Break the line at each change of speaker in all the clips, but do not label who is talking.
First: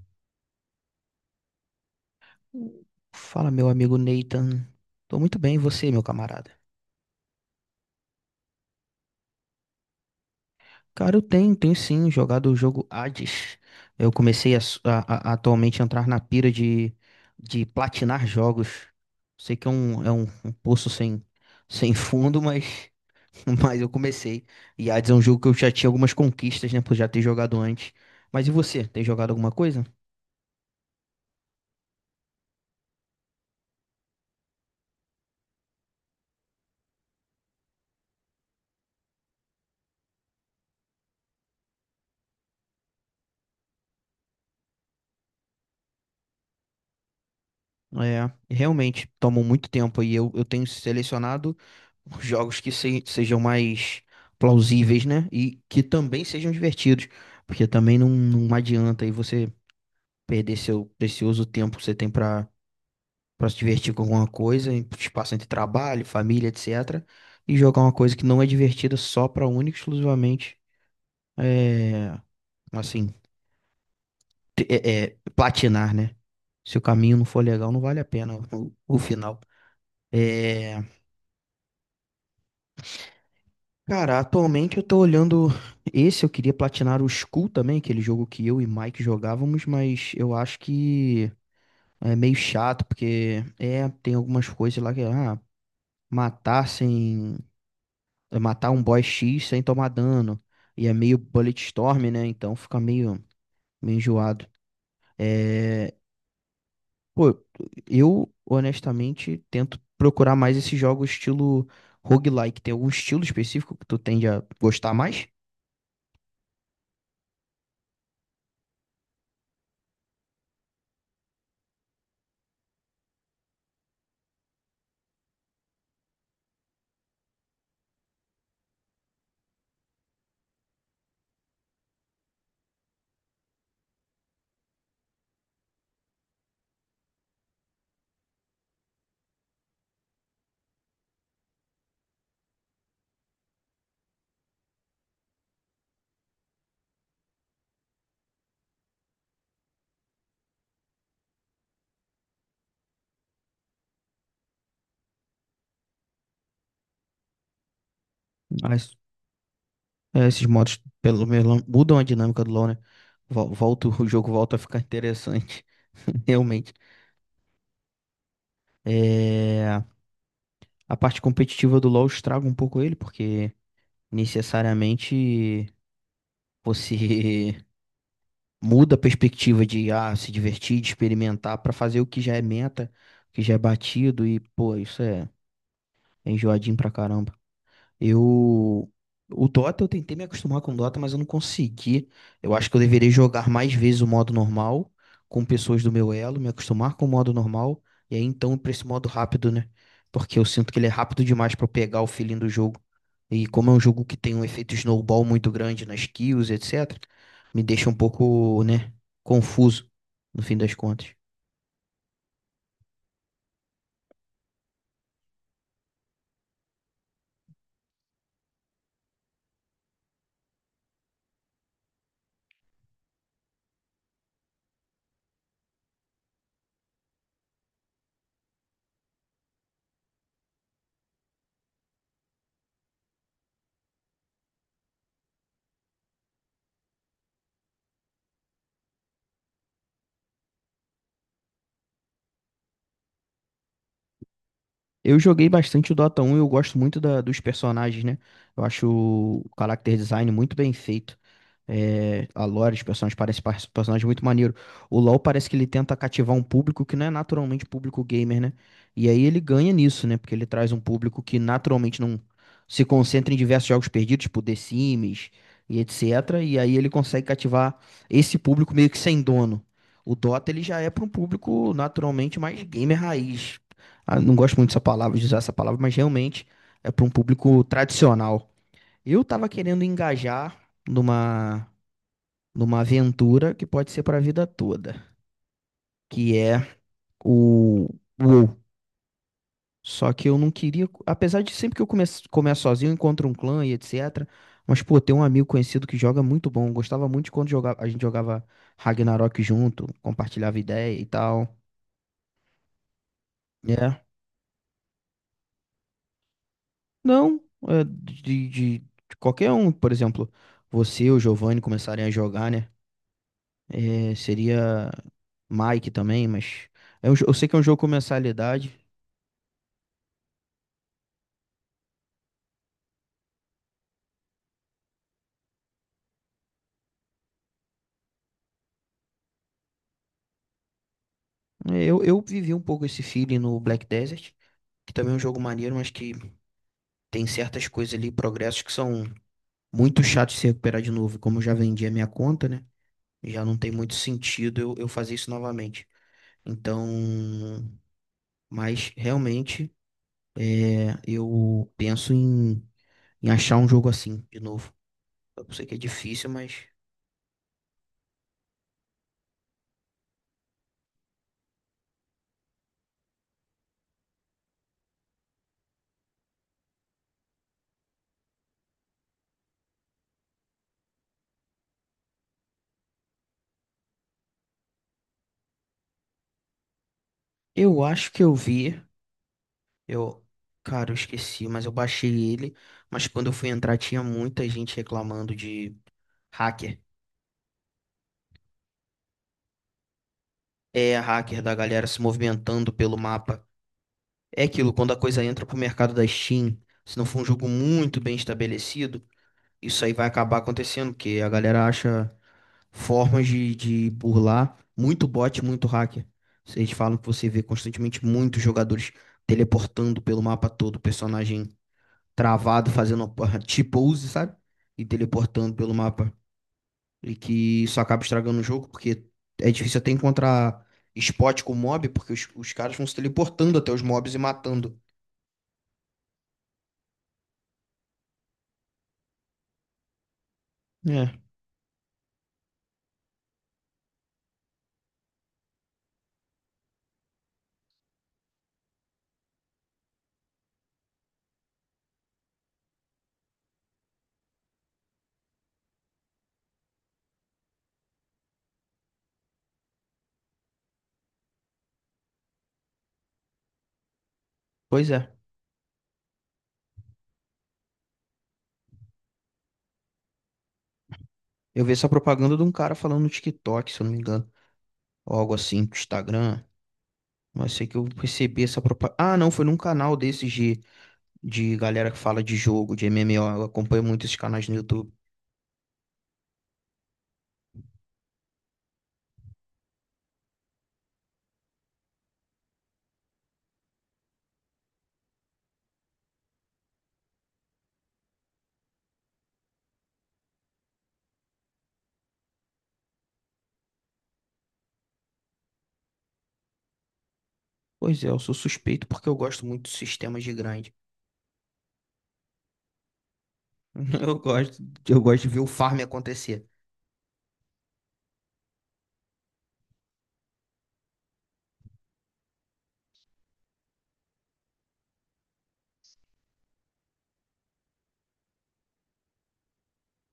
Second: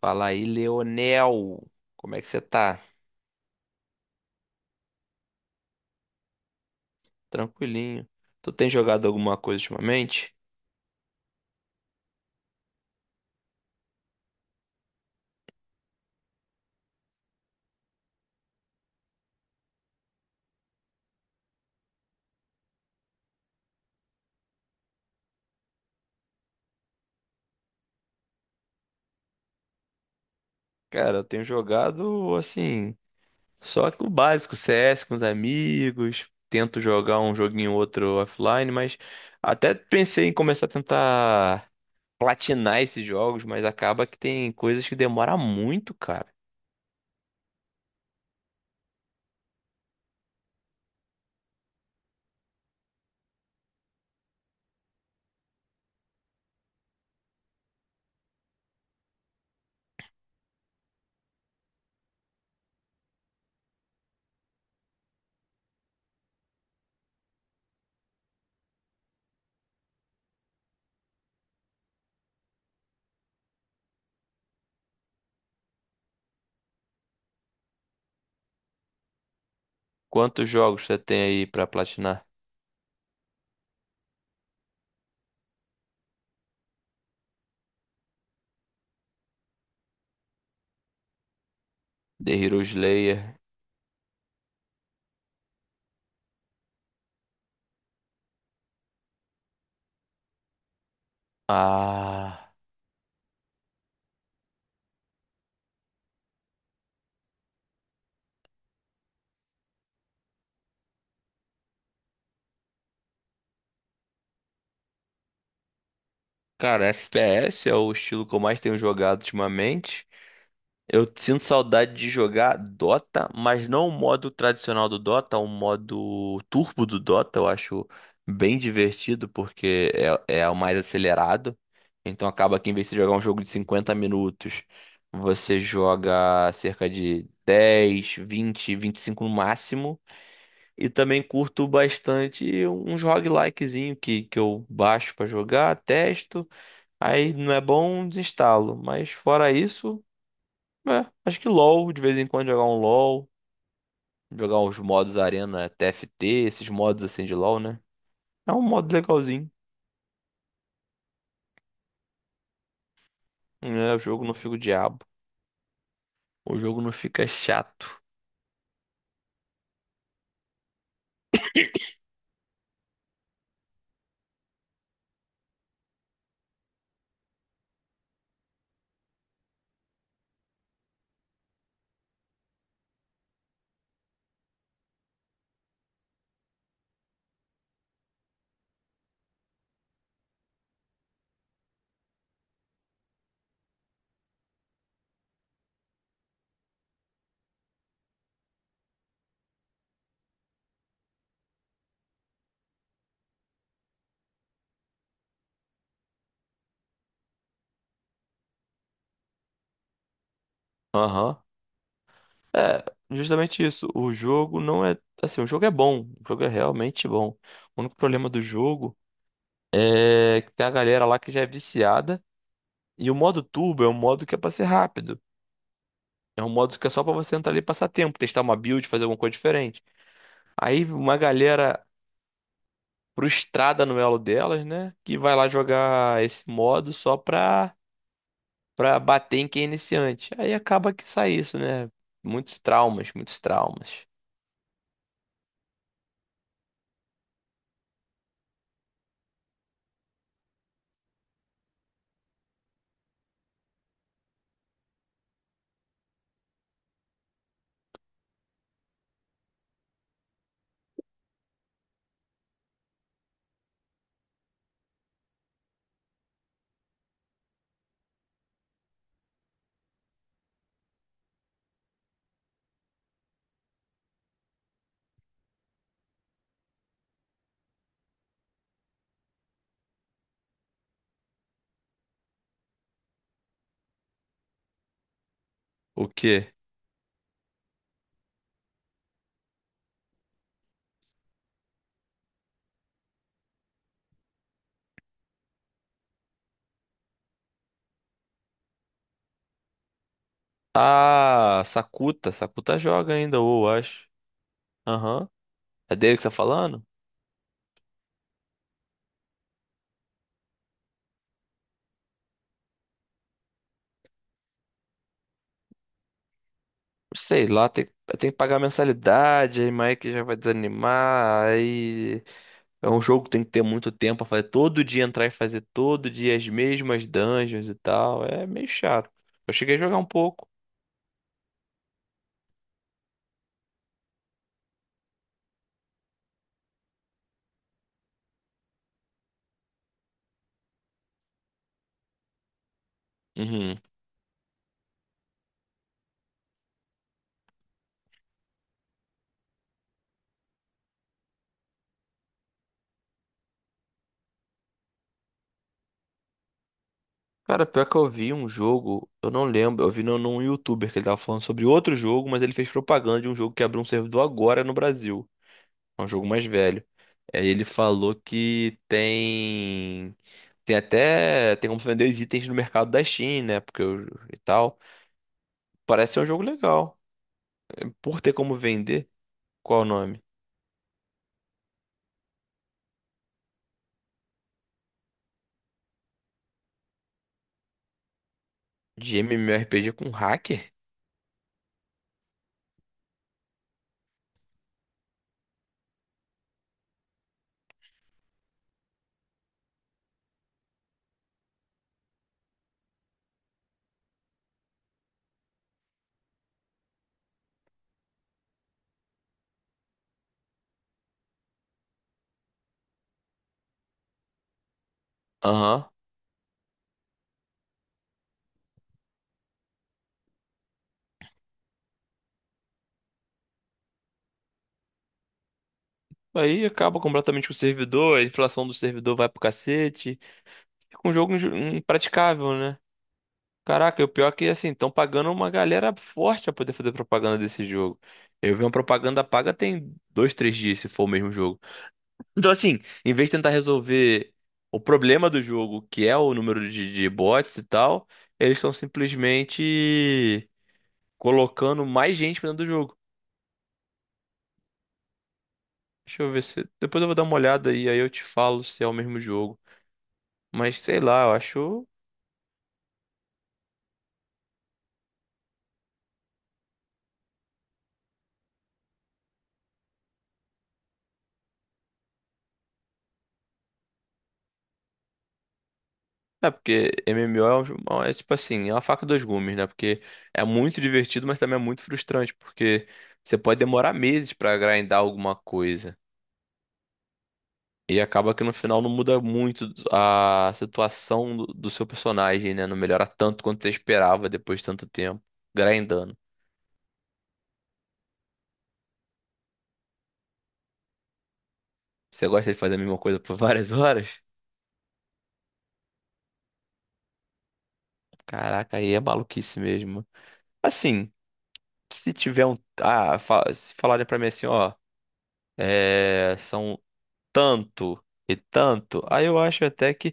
Fala aí, Leonel. Como é que você tá?
Fala, meu amigo Nathan. Tô muito bem, e você, meu camarada?
Tranquilinho. Tu tem jogado alguma coisa ultimamente?
Cara, eu tenho sim jogado o jogo Hades. Eu comecei a, s- a- atualmente a entrar na pira de platinar jogos. Sei que um poço sem fundo, mas, mas eu comecei. E Hades é um jogo que eu já tinha algumas conquistas, né, por já ter jogado antes. Mas e você, tem jogado alguma coisa?
Cara, eu tenho jogado assim, só que o básico, CS com os amigos. Tento jogar um joguinho ou outro offline, mas até pensei em começar a tentar platinar esses jogos, mas acaba que tem coisas que demora muito, cara.
É, realmente, tomou muito tempo e eu tenho selecionado jogos que sejam mais plausíveis, né? E que também sejam divertidos, porque também não adianta aí você perder seu precioso tempo que você tem pra para se divertir com alguma coisa, em espaço entre trabalho, família, etc. E jogar uma coisa que não é divertida só pra única e exclusivamente, é, assim, platinar, né? Se o caminho não for legal, não vale a pena o final.
Quantos
É,
jogos você tem aí pra platinar?
cara, atualmente eu tô olhando esse, eu queria platinar o Skull também, aquele jogo que eu e Mike jogávamos, mas eu acho que é meio
The Hero
chato,
Slayer.
porque é, tem algumas coisas lá que, ah, matar sem, é, matar um boss X sem tomar dano, e é meio bullet storm, né,
Ah,
então fica meio, meio enjoado. É, pô, eu honestamente tento procurar mais esse jogo estilo roguelike, tem algum estilo específico que tu tende a gostar mais?
cara, FPS é o estilo que eu mais tenho jogado ultimamente. Eu sinto saudade de jogar Dota, mas não o modo tradicional do Dota, o modo turbo do Dota. Eu acho bem divertido porque é o mais acelerado. Então acaba que em vez de jogar um jogo de 50 minutos, você joga cerca de dez, vinte, vinte e cinco no máximo. E também curto bastante uns roguelikezinho que eu baixo pra jogar, testo, aí não é bom, desinstalo. Mas fora isso. É, acho que LoL, de vez em quando jogar um LoL, jogar uns modos Arena TFT, esses modos assim de LoL, né? É um modo legalzinho,
É, esses modos, pelo menos, mudam a dinâmica do LoL, né? Volta,
né? O
o
jogo
jogo
não fica
volta a
o
ficar
diabo,
interessante,
o
realmente.
jogo não fica chato.
É, a parte competitiva do LoL estraga um pouco ele, porque necessariamente você muda a perspectiva de ah, se divertir, de experimentar, pra fazer o que já é meta, o que já é batido, e, pô, é enjoadinho pra caramba. Eu. O Dota, eu tentei me acostumar com o Dota, mas eu não consegui. Eu acho que eu deveria jogar mais vezes o modo normal, com pessoas do meu elo, me acostumar com o modo normal, e aí então ir pra esse modo rápido, né? Porque eu sinto que ele é rápido demais pra eu pegar o feeling do jogo. E como é um jogo que tem um efeito snowball muito grande nas kills, etc., me deixa um pouco, né, confuso, no fim das contas.
Aham. É, justamente isso. O jogo não é. Assim, o jogo é bom, o jogo é realmente bom. O único problema do jogo é que tem a galera lá que já é viciada. E o modo turbo é um modo que é pra ser rápido. É um modo que é só pra você entrar ali e passar tempo, testar uma build, fazer alguma coisa diferente. Aí uma galera frustrada no elo delas, né? Que vai lá jogar esse modo só pra bater em quem é iniciante. Aí acaba que sai isso, né? Muitos traumas, muitos traumas.
Eu joguei bastante o Dota 1 e eu gosto muito dos personagens, né? Eu acho o character design muito bem feito. É, a lore, os personagens parecem personagens muito maneiro. O LoL parece que ele tenta cativar um público que não é naturalmente público gamer, né? E aí ele ganha nisso, né? Porque ele traz um público que naturalmente não se concentra em diversos jogos perdidos, tipo The Sims e etc. E aí ele consegue cativar esse público meio que sem dono. O Dota ele já é para um público naturalmente mais gamer raiz. Ah, não gosto muito dessa palavra, de usar essa palavra, mas realmente é para um público tradicional. Eu tava querendo engajar numa, numa aventura que pode ser para a vida toda,
O
que
quê?
é o WoW. Só que eu não queria, apesar de sempre que eu começo, começo sozinho, eu encontro um clã e etc. Mas, pô, tem um amigo conhecido que joga é muito bom. Eu gostava muito de quando jogava, a gente jogava Ragnarok junto, compartilhava ideia e tal.
Ah, Sakuta. Sakuta joga ainda, ou
Né?
acho. Aham. É dele que você tá falando?
Não, é de qualquer um, por exemplo, você ou o Giovanni começarem a jogar, né? É, seria Mike também, mas é um
Não
eu sei
sei
que é um
lá,
jogo com
tem, tem que pagar
mensalidade.
mensalidade, aí Mike já vai desanimar, aí é um jogo que tem que ter muito tempo pra fazer, todo dia entrar e fazer todo dia as mesmas dungeons e tal, é meio chato. Eu cheguei a jogar um pouco.
É, eu vivi um pouco esse feeling no Black Desert, que também é um jogo maneiro, mas que tem certas coisas ali, progressos que são muito chatos de se recuperar de novo. E como eu já vendi a minha conta, né? Já não tem
Uhum.
muito sentido eu fazer isso novamente. Então, mas realmente é, eu penso em. Em achar um jogo assim de novo. Eu sei que é difícil, mas
Cara, pior que eu vi um jogo, eu não lembro, eu vi num youtuber que ele tava falando sobre outro jogo, mas ele fez propaganda de um jogo que abriu um servidor agora no Brasil. É um jogo mais velho. Aí ele falou que tem. Tem até. Tem como vender os itens no mercado da Steam, né? Porque o- e tal. Parece ser um jogo legal.
eu acho
Por
que
ter
eu
como
vi.
vender, qual é o nome?
Eu, cara, eu esqueci, mas eu baixei ele. Mas quando eu fui entrar, tinha muita gente reclamando de hacker.
De MMORPG com hacker?
É, hacker da galera se movimentando pelo mapa. É aquilo, quando a coisa entra pro mercado da Steam, se não for um jogo muito bem estabelecido, isso aí vai acabar acontecendo, porque a galera acha formas de burlar, muito bot, muito hacker. Vocês falam que você vê constantemente muitos jogadores teleportando pelo mapa todo, personagem travado, fazendo a T-pose, sabe? E teleportando pelo
Aham.
mapa. E que isso acaba estragando o jogo, porque é difícil até encontrar spot com mob, porque os caras vão se teleportando até os mobs e matando.
Aí acaba completamente com o servidor, a inflação do servidor vai pro cacete. Fica
É,
um jogo inju- impraticável, né? Caraca, e o pior é que assim, estão pagando uma galera forte pra poder fazer propaganda desse jogo. Eu vi uma propaganda paga tem dois, três dias, se for o mesmo jogo. Então, assim, em vez de tentar resolver o problema do jogo, que é o número de bots e tal, eles estão simplesmente colocando mais gente pra dentro do jogo.
pois é.
Deixa eu ver se. Depois eu vou dar uma olhada e aí eu te falo se é o mesmo jogo. Mas sei lá, eu
Eu vi
acho.
essa propaganda de um cara falando no TikTok, se eu não me engano, ou algo assim, no Instagram. Mas sei que eu percebi essa propaganda. Ah, não, foi num canal desses de galera que fala de jogo, de MMO. Eu acompanho muito esses canais no YouTube.
É, porque MMO é, é tipo assim, é uma faca dos gumes, né? Porque é muito divertido, mas também é muito frustrante, porque você pode demorar meses pra grindar alguma coisa. E acaba que no final não muda muito a situação do seu personagem, né? Não melhora tanto quanto você esperava depois de tanto tempo grindando.
Pois é, eu sou suspeito porque eu gosto muito de sistemas de grind.
Você gosta de fazer a mesma coisa por várias
Eu
horas?
gosto, eu gosto de ver o farm acontecer.
Caraca, aí é maluquice mesmo. Assim, se tiver um. Ah, se falarem pra mim assim, ó. É, são tanto e tanto, aí eu acho até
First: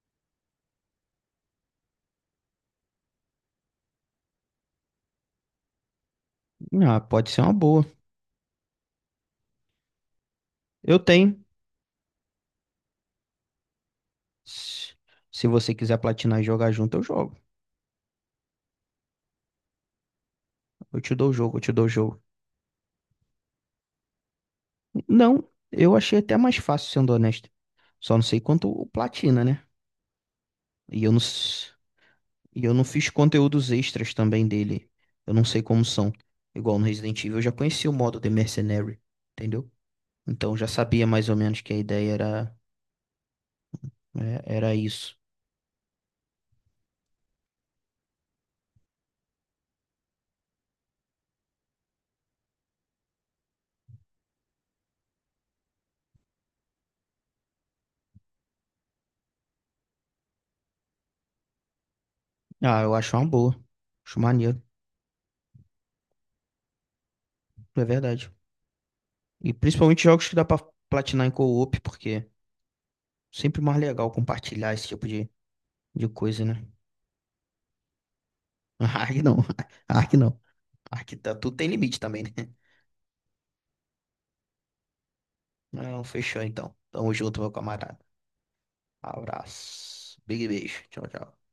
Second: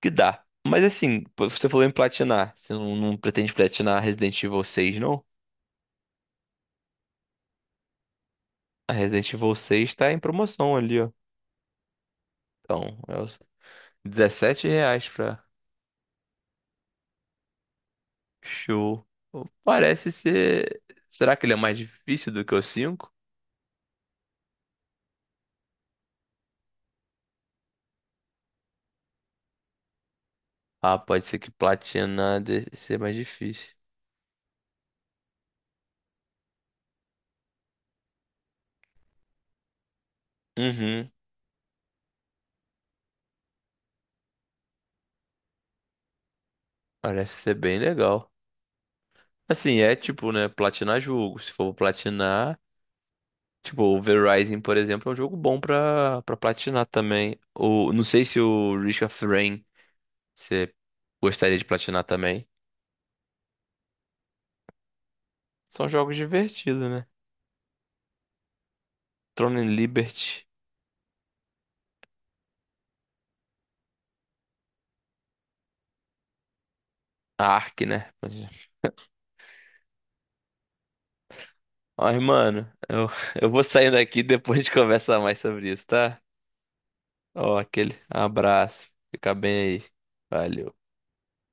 que dá. Mas assim, pô, você falou em platinar, você não, não pretende platinar Resident Evil 6, não?
Ah, pode ser uma boa.
A Resident Evil 6 tá em promoção
Eu
ali, ó.
tenho.
Então, é os 17
Se
reais pra
Se você quiser platinar e jogar junto, eu jogo.
show. Parece ser.
Eu te dou o
Será que ele é
jogo, eu te
mais
dou o jogo.
difícil do que o cinco?
Não, eu achei até mais fácil, sendo honesto. Só não sei quanto o platina, né?
Ah,
E eu não.
pode ser que platinar de-
E eu não
ser
fiz
mais
conteúdos
difícil.
extras também dele. Eu não sei como são. Igual no Resident Evil, eu já conhecia o modo The Mercenary, entendeu? Então eu já sabia
Uhum,
mais ou menos que a ideia era, é, era isso.
parece ser bem legal. Assim, é tipo, né, platinar jogo. Se for platinar. Tipo, o Verizon, por exemplo, é um jogo bom pra, pra platinar também. O, não sei se o Risk of Rain você gostaria de platinar também.
Ah, eu acho uma boa. Acho maneiro,
São jogos divertidos, né?
é verdade. E
Throne and
principalmente jogos que dá
Liberty,
pra platinar em co-op, porque sempre mais legal compartilhar esse tipo de coisa, né?
a Ark, né?
Ark não, Ark não. Ark tá, tudo tem limite
Mas,
também, né?
mano, eu, eu vou saindo daqui e depois a gente conversa mais sobre isso,
Não,
tá?
fechou então. Tamo junto, meu
Ó, aquele
camarada.
abraço. Fica bem aí.
Abraço. Big
Valeu.
beijo. Tchau, tchau.